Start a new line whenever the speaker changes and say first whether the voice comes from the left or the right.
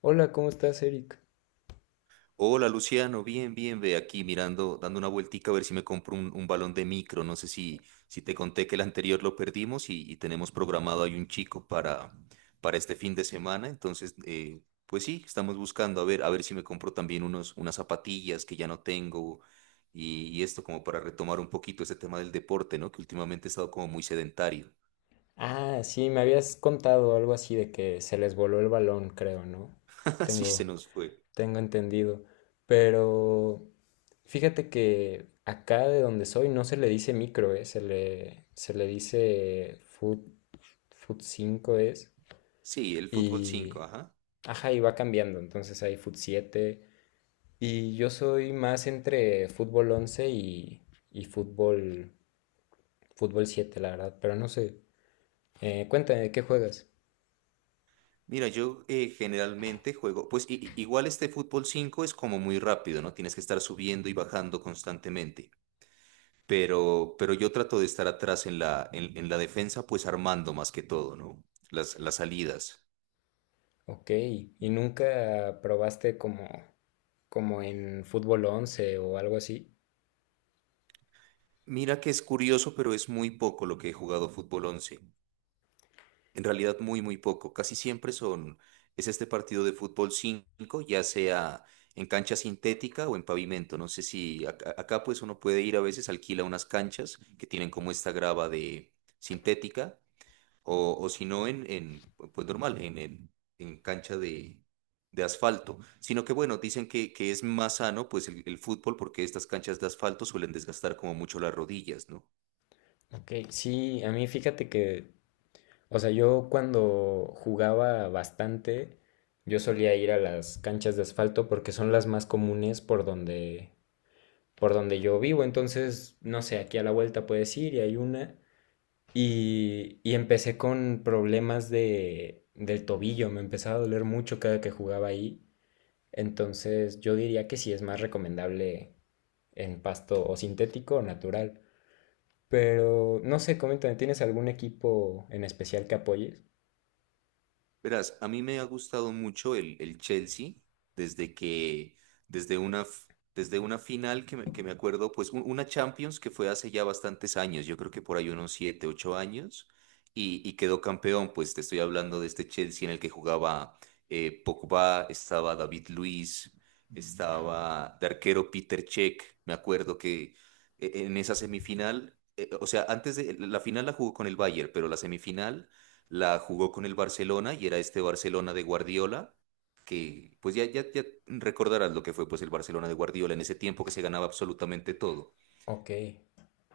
left: Hola, ¿cómo estás, Eric?
right: Hola Luciano, bien, bien, ve aquí mirando, dando una vueltica a ver si me compro un balón de micro. No sé si, si te conté que el anterior lo perdimos y tenemos programado ahí un chico para este fin de semana. Entonces, pues sí, estamos buscando a ver si me compro también unos, unas zapatillas que ya no tengo y esto como para retomar un poquito ese tema del deporte, ¿no? Que últimamente he estado como muy sedentario.
left: Ah, sí, me habías contado algo así de que se les voló el balón, creo, ¿no?
right: Así
left: Tengo,
right: se nos fue.
left: tengo entendido. Pero fíjate que acá de donde soy no se le dice micro, ¿eh? Se le dice foot 5 es.
right: Sí, el fútbol
left: Y,
right: 5, ajá.
left: ajá, y va cambiando. Entonces hay foot siete. Y yo soy más entre fútbol 11 y fútbol 7, la verdad. Pero no sé. Cuéntame, ¿de qué juegas?
right: Mira, yo generalmente juego, pues igual este fútbol 5 es como muy rápido, ¿no? Tienes que estar subiendo y bajando constantemente, pero yo trato de estar atrás en la defensa, pues armando más que todo, ¿no? Las salidas.
left: Ok, ¿y nunca probaste como en fútbol 11 o algo así?
right: Mira que es curioso, pero es muy poco lo que he jugado fútbol 11. En realidad muy poco. Casi siempre son, es este partido de fútbol 5, ya sea en cancha sintética o en pavimento. No sé si acá, pues uno puede ir a veces, alquila unas canchas que tienen como esta grava de sintética o si no en, pues normal, en cancha de asfalto. Sino que bueno, dicen que es más sano pues el fútbol porque estas canchas de asfalto suelen desgastar como mucho las rodillas, ¿no?
left: Ok, sí, a mí fíjate que, o sea, yo cuando jugaba bastante, yo solía ir a las canchas de asfalto porque son las más comunes por donde yo vivo, entonces, no sé, aquí a la vuelta puedes ir y hay una. Y empecé con problemas del tobillo, me empezaba a doler mucho cada que jugaba ahí. Entonces yo diría que sí es más recomendable en pasto o sintético o natural. Pero no sé, coméntame, ¿tienes algún equipo en especial que apoyes?
right: Verás, a mí me ha gustado mucho el Chelsea desde que, desde una, f- desde una final que me acuerdo, pues una Champions que fue hace ya bastantes años, yo creo que por ahí unos siete, ocho años, y quedó campeón, pues te estoy hablando de este Chelsea en el que jugaba Pogba, estaba David Luiz, estaba de arquero Peter Cech, me acuerdo que en esa semifinal, o sea, antes de, la final la jugó con el Bayern, pero la semifinal la jugó con el Barcelona y era este Barcelona de Guardiola, que pues ya recordarás lo que fue pues el Barcelona de Guardiola en ese tiempo que se ganaba absolutamente todo.
left: Ok,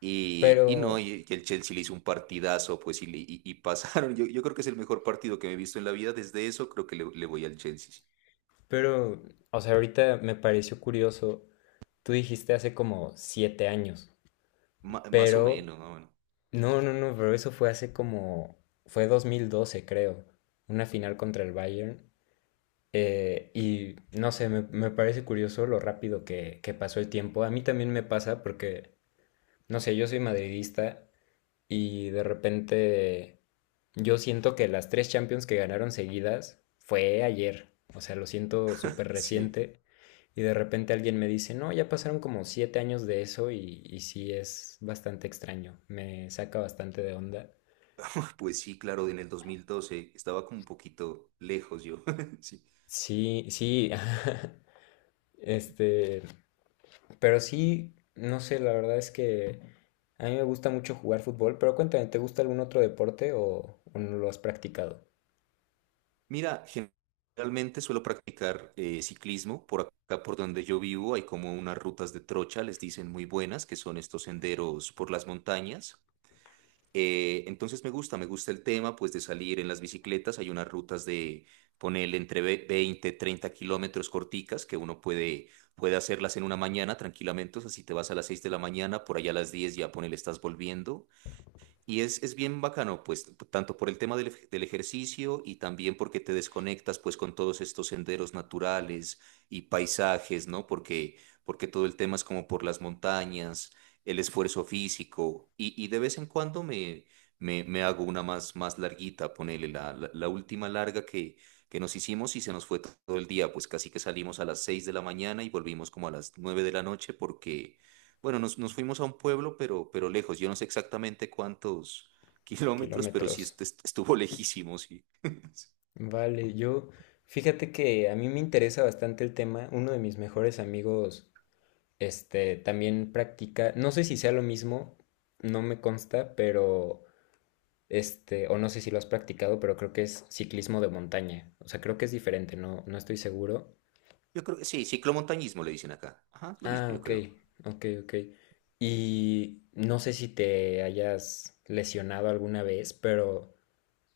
right: Y no,
left: pero,
right: y el Chelsea le hizo un partidazo, pues y pasaron. Yo creo que es el mejor partido que me he visto en la vida. Desde eso creo que le voy al Chelsea. Sí.
left: pero, o sea, ahorita me pareció curioso, tú dijiste hace como 7 años,
right: Ma- más o
left: pero,
right: menos, más o menos.
left: no, no, no, pero eso fue fue 2012 creo, una final contra el Bayern, y no sé, me parece curioso lo rápido que pasó el tiempo, a mí también me pasa porque no sé, yo soy madridista y de repente yo siento que las tres Champions que ganaron seguidas fue ayer. O sea, lo siento súper
right: Sí.
left: reciente. Y de repente alguien me dice, no, ya pasaron como 7 años de eso y sí es bastante extraño. Me saca bastante de onda.
right: Pues sí, claro, en el 2012 estaba como un poquito lejos yo. Sí.
left: Sí, sí. Este, pero sí, no sé, la verdad es que a mí me gusta mucho jugar fútbol, pero cuéntame, ¿te gusta algún otro deporte o no lo has practicado?
right: Mira, generalmente suelo practicar ciclismo. Por acá, por donde yo vivo, hay como unas rutas de trocha, les dicen muy buenas, que son estos senderos por las montañas. Entonces me gusta el tema, pues de salir en las bicicletas. Hay unas rutas de ponerle entre 20, 30 kilómetros corticas que uno puede, puede hacerlas en una mañana tranquilamente. O sea, si te vas a las 6 de la mañana, por allá a las 10 ya ponele, estás volviendo. Y es bien bacano, pues, tanto por el tema del ejercicio y también porque te desconectas, pues, con todos estos senderos naturales y paisajes, ¿no? Porque todo el tema es como por las montañas, el esfuerzo físico y de vez en cuando me hago una más, más larguita, ponele la última larga que nos hicimos y se nos fue todo el día, pues casi que salimos a las 6 de la mañana y volvimos como a las 9 de la noche porque bueno, nos fuimos a un pueblo, pero lejos. Yo no sé exactamente cuántos kilómetros, pero sí
left: Kilómetros.
right: estuvo lejísimo, sí.
left: Vale, fíjate que a mí me interesa bastante el tema. Uno de mis mejores amigos, este, también practica, no sé si sea lo mismo, no me consta, pero, este, o no sé si lo has practicado, pero creo que es ciclismo de montaña. O sea, creo que es diferente, no, no estoy seguro.
right: Yo creo que sí, ciclomontañismo le dicen acá. Ajá, lo mismo,
left: Ah,
right: yo
left: ok,
right: creo.
left: ok, ok. Y no sé si te hayas lesionado alguna vez, pero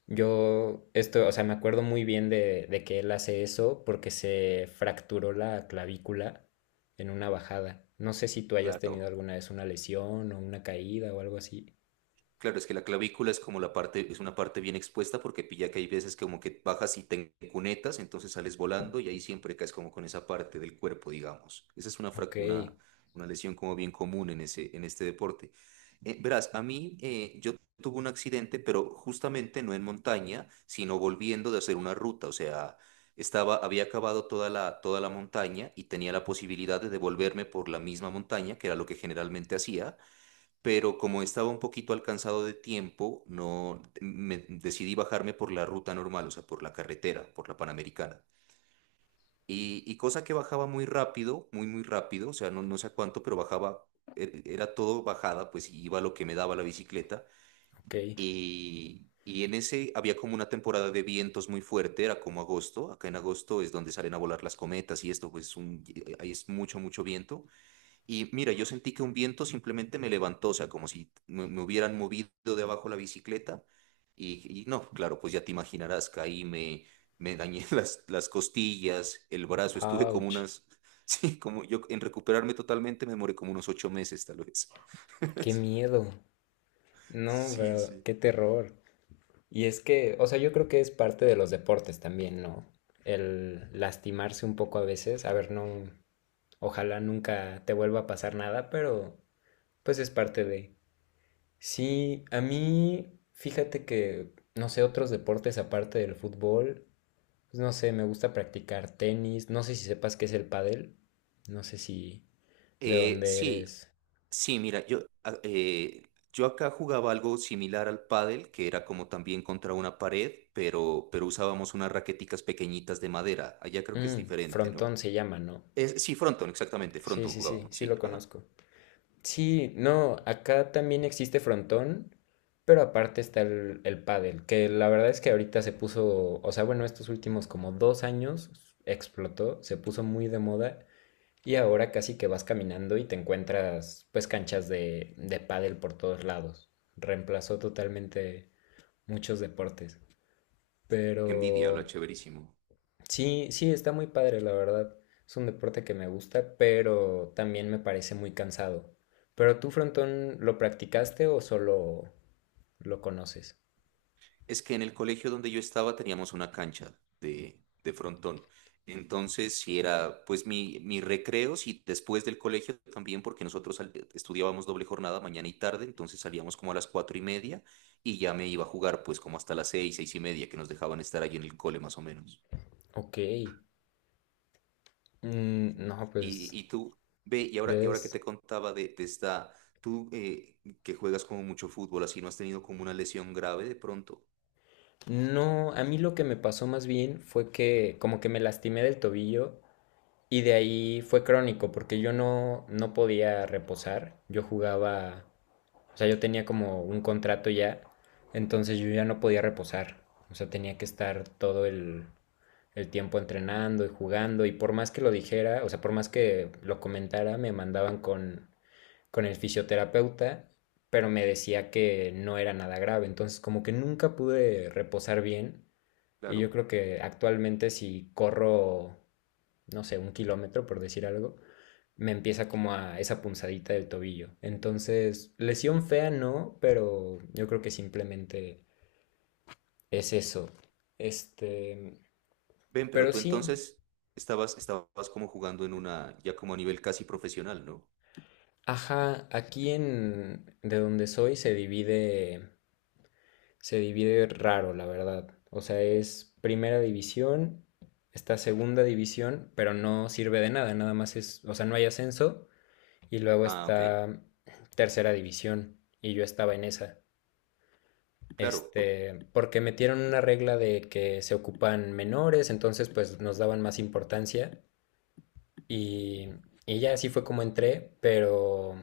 left: yo, esto, o sea, me acuerdo muy bien de que él hace eso porque se fracturó la clavícula en una bajada. No sé si tú hayas tenido
right: Claro.
left: alguna vez una lesión o una caída o algo así.
right: Claro, es que la clavícula es como la parte, es una parte bien expuesta porque pilla que hay veces como que bajas y te cunetas, entonces sales volando y ahí siempre caes como con esa parte del cuerpo, digamos. Esa es
left: Ok,
right: una lesión como bien común en ese, en este deporte. Verás, a mí yo tuve un accidente, pero justamente no en montaña, sino volviendo de hacer una ruta. O sea, estaba, había acabado toda toda la montaña y tenía la posibilidad de devolverme por la misma montaña, que era lo que generalmente hacía, pero como estaba un poquito alcanzado de tiempo, no me decidí bajarme por la ruta normal, o sea, por la carretera, por la Panamericana. Y cosa que bajaba muy rápido, muy rápido, o sea, no sé a cuánto, pero bajaba, era todo bajada, pues iba lo que me daba la bicicleta.
left: ok.
right: Y en ese había como una temporada de vientos muy fuerte, era como agosto, acá en agosto es donde salen a volar las cometas y esto, pues ahí es mucho, mucho viento. Y mira, yo sentí que un viento simplemente me levantó, o sea, como si me hubieran movido de abajo la bicicleta. Y no, claro, pues ya te imaginarás, me dañé las costillas, el brazo, estuve como
left: Ouch.
right: unas, sí, como yo en recuperarme totalmente me demoré como unos ocho meses tal vez.
left: Qué miedo. No,
right: Sí,
left: pero
right: sí.
left: qué terror. Y es que, o sea, yo creo que es parte de los deportes también, ¿no? El lastimarse un poco a veces. A ver, no, ojalá nunca te vuelva a pasar nada, pero pues es parte de. Sí, a mí, fíjate que, no sé, otros deportes aparte del fútbol, pues no sé, me gusta practicar tenis, no sé si sepas qué es el pádel, no sé si de dónde
right: Sí,
left: eres.
right: sí, mira, yo acá jugaba algo similar al pádel, que era como también contra una pared, pero usábamos unas raqueticas pequeñitas de madera. Allá creo que es diferente, ¿no?
left: Frontón se llama, ¿no?
right: Es, sí, frontón, exactamente,
left: Sí,
right: frontón
left: sí, sí,
right: jugábamos,
left: sí
right: sí.
left: lo
right: Ajá.
left: conozco. Sí, no, acá también existe frontón, pero aparte está el pádel, que la verdad es que ahorita se puso, o sea, bueno, estos últimos como 2 años explotó, se puso muy de moda. Y ahora casi que vas caminando y te encuentras pues canchas de pádel por todos lados. Reemplazó totalmente muchos deportes.
right: Qué envidia, lo
left: Pero
right: chéverísimo.
left: sí, sí, está muy padre, la verdad. Es un deporte que me gusta, pero también me parece muy cansado. ¿Pero tú, frontón, lo practicaste o solo lo conoces?
right: Es que en el colegio donde yo estaba teníamos una cancha de frontón. Entonces, si era pues mi recreo, si después del colegio también, porque nosotros estudiábamos doble jornada mañana y tarde, entonces salíamos como a las cuatro y media y ya me iba a jugar pues como hasta las seis, seis y media, que nos dejaban estar allí en el cole más o menos.
left: Ok. Mm, no, pues
right: Y tú, ve, y ahora que
left: debes.
right: te contaba de esta, tú que juegas como mucho fútbol, así no has tenido como una lesión grave de pronto.
left: No, a mí lo que me pasó más bien fue que como que me lastimé del tobillo y de ahí fue crónico, porque yo no podía reposar. Yo jugaba, o sea, yo tenía como un contrato ya, entonces yo ya no podía reposar. O sea, tenía que estar todo el tiempo entrenando y jugando. Y por más que lo dijera, o sea, por más que lo comentara, me mandaban con el fisioterapeuta, pero me decía que no era nada grave. Entonces, como que nunca pude reposar bien. Y yo
right: Claro.
left: creo que actualmente si corro, no sé, un kilómetro, por decir algo, me empieza como a esa punzadita del tobillo. Entonces, lesión fea no, pero yo creo que simplemente es eso. Este,
right: Ven, pero
left: pero
right: tú
left: sí,
right: entonces estabas como jugando en una, ya como a nivel casi profesional, ¿no?
left: ajá, aquí en de donde soy se divide raro, la verdad. O sea, es primera división, está segunda división, pero no sirve de nada, nada más es, o sea, no hay ascenso y luego
right: Ah, ok.
left: está tercera división y yo estaba en esa.
right: Claro, por-
left: Este, porque metieron una regla de que se ocupan menores, entonces pues nos daban más importancia y, y ya así fue como entré, pero,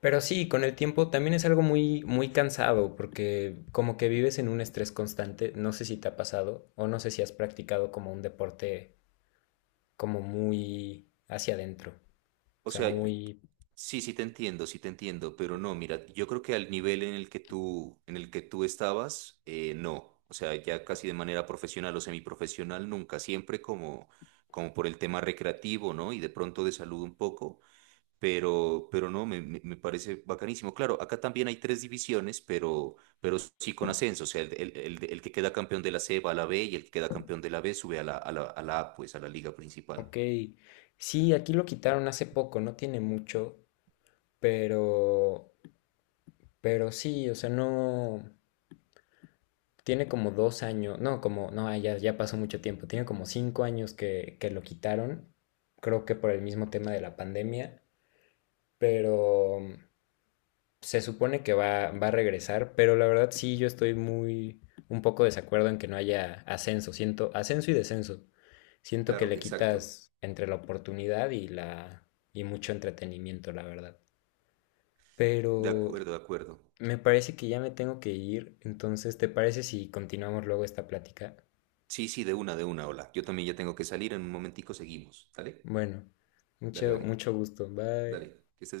left: sí, con el tiempo también es algo muy, muy cansado porque como que vives en un estrés constante, no sé si te ha pasado o no sé si has practicado como un deporte como muy hacia adentro, o
right: o
left: sea,
right: sea,
left: muy,
right: sí, sí te entiendo, pero no, mira, yo creo que al nivel en el que tú, en el que tú estabas, no. O sea, ya casi de manera profesional o semiprofesional, nunca, siempre como, como por el tema recreativo, ¿no? Y de pronto de salud un poco. Pero no, me parece bacanísimo. Claro, acá también hay tres divisiones, pero sí con ascenso, o sea, el que queda campeón de la C va a la B y el que queda campeón de la B sube a la, a la, a la A, pues a la liga principal.
left: ok, sí, aquí lo quitaron hace poco, no tiene mucho, pero. Pero sí, o sea, no, tiene como 2 años, no, como, no, ya pasó mucho tiempo, tiene como 5 años que lo quitaron, creo que por el mismo tema de la pandemia, pero se supone que va a regresar, pero la verdad sí, yo estoy muy, un poco desacuerdo en que no haya ascenso, siento, ascenso y descenso, siento que
right: Claro,
left: le
right: exacto.
left: quitas entre la oportunidad y y mucho entretenimiento, la verdad.
right: De
left: Pero
right: acuerdo, de acuerdo.
left: me parece que ya me tengo que ir, entonces, ¿te parece si continuamos luego esta plática?
right: Sí, sí, hola. Yo también ya tengo que salir, en un momentico seguimos.
left: Bueno,
right: Dale,
left: mucho,
right: dale,
left: mucho gusto.
right: dale.
left: Bye.
right: Que estés